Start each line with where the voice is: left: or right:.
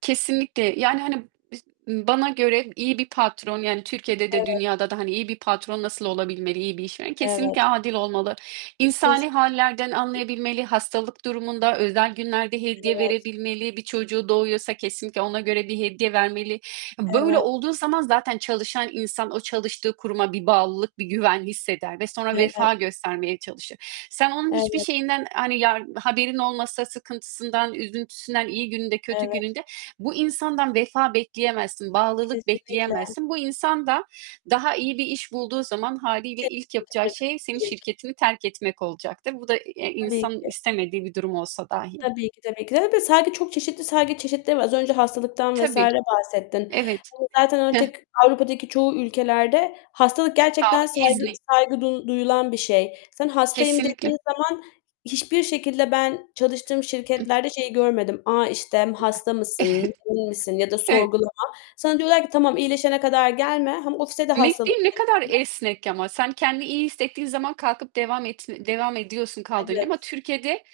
right: Kesinlikle, yani, hani, b iş m bana göre iyi bir patron yani, Türkiye'de de
left: Evet.
right: dünyada da hani iyi bir patron nasıl olabilmeli, iyi bir işveren? Kesinlikle
left: Evet.
right: adil olmalı. İnsani
left: Kesi
right: hâllerden anlayabilmeli, hastalık durumunda, özel günlerde hediye
left: Evet.
right: verebilmeli. Bir çocuğu doğuyorsa kesinlikle ona göre bir hediye vermeli. Böyle
left: Evet.
right: olduğu zaman zaten çalışan insan o çalıştığı kuruma bir bağlılık, bir güven hisseder ve sonra
left: Evet.
right: vefa göstermeye çalışır. Sen onun hiçbir
left: Evet.
right: şeyinden, hani yar haberin olmasa, sıkıntısından, üzüntüsünden, iyi gününde, kötü
left: Evet.
right: gününde bu insandan vefa bekleyemezsin, bağlılık
left: Kesinlikle.
right: bekleyemezsin. Bu insan da, daha iyi bir iş bulduğu zaman hâliyle
left: Tek
right: ilk
left: [unintelligible]
right: yapacağı
left: Bırakıp
right: şey senin
left: gidecek.
right: şirketini terk etmek olacaktır. Bu da i
left: Tabii
right: insanın
left: ki.
right: istemediği bir durum olsa dahi.
left: Tabii ki de, tabii ki de de, saygı çok çeşitli saygı çeşitleri var. Az önce hastalıktan vs.
right: Tabii.
left: bahsettin.
right: Evet.
left: Hani zaten
right: Heh.
left: artık Avrupa'daki çoğu ülkelerde hastalık gerçekten
right: Sağlık
left: saygı,
right: izni.
left: saygı du duyulan bir şey. Sen hastayım
right: Kesinlikle.
left: dediğin zaman hiçbir şekilde ben çalıştığım
right: Ih
left: şirketlerde şeyi görmedim. A, işte hasta mısın, değil misin ya da
right: Evet.
left: sorgulama. Sana diyorlar ki tamam iyileşene kadar gelme. Hem ofise de hastalık
right: Netliğin ne kadar
left: getirme.
right: esnek ama sen kendini iyi hissettiğin zaman kalkıp devam et devam ediyorsun kaldığın yerde
left: Evet.
right: ama Türkiye'de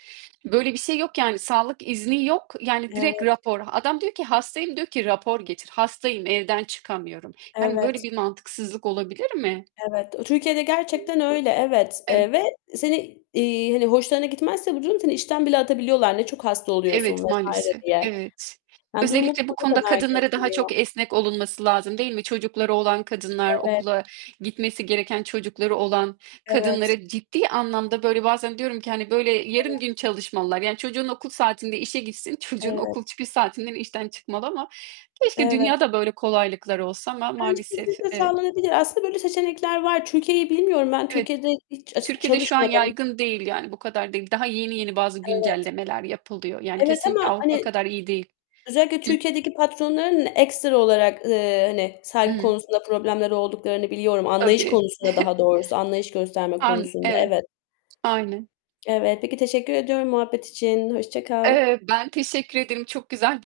right: böyle bir şey yok yani, sağlık izni yok. Yani direkt
left: Evet.
right: rapor. Adam diyor ki hastayım, diyor ki rapor getir. Hastayım, evden çıkamıyorum. Hani böyle
left: Evet.
right: bir mantıksızlık olabilir mi?
left: Evet. Türkiye'de gerçekten öyle evet,
right: E
left: eee, ve seni, iii, hani hoşlarına gitmezse bu durum seni işten bile atabiliyorlar, ne çok hasta oluyorsun
right: Evet,
left: vs.
right: maalesef.
left: diye.
right: Evet,
left: Yani, durumu
right: özellikle bu konuda kadınlara daha çok
left: [unintelligible]
right: esnek olunması lazım değil mi? Çocukları olan kadınlar,
left: Evet.
right: okula gitmesi gereken çocukları olan
left: Evet.
right: kadınlara ciddi anlamda böyle bazen diyorum ki hani, böyle
left: Evet.
right: yarım gün çalışmalılar. Yani, çocuğun okul saatinde işe gitsin, çocuğun
left: Evet.
right: okul çıkış saatinden işten çıkmalı ama keşke
left: Evet.
right: dünyada böyle kolaylıklar olsa ama
left: Bence,
right: maalesef,
left: kesinlikle
right: evet.
left: sağlanabilir. Aslında böyle seçenekler var. Türkiye'yi bilmiyorum ben.
right: Evet.
left: Türkiye'de hiç a
right: Türkiye'de şu an
left: çalışmadım.
right: yaygın değil, yani bu kadar değil. Daha yeni yeni bazı
left: Evet.
right: güncellemeler yapılıyor, yani,
left: Evet,
right: kesinlikle
left: ama
right: Avrupa
left: hani,
right: kadar iyi değil.
left: özellikle
right: Hıh.
left: Türkiye'deki patronların ekstra olarak, ııı, hani, saygı
right: Hıı.
left: konusunda problemleri olduklarını biliyorum, anlayış
right: Tabii.
left: konusunda daha doğrusu, anlayış gösterme
right: An
left: konusunda.
right: evet.
left: Evet.
right: Aynen.
left: Evet, peki teşekkür ediyorum muhabbet için. Hoşça kal.
right: Eee, ben teşekkür ederim, çok güzel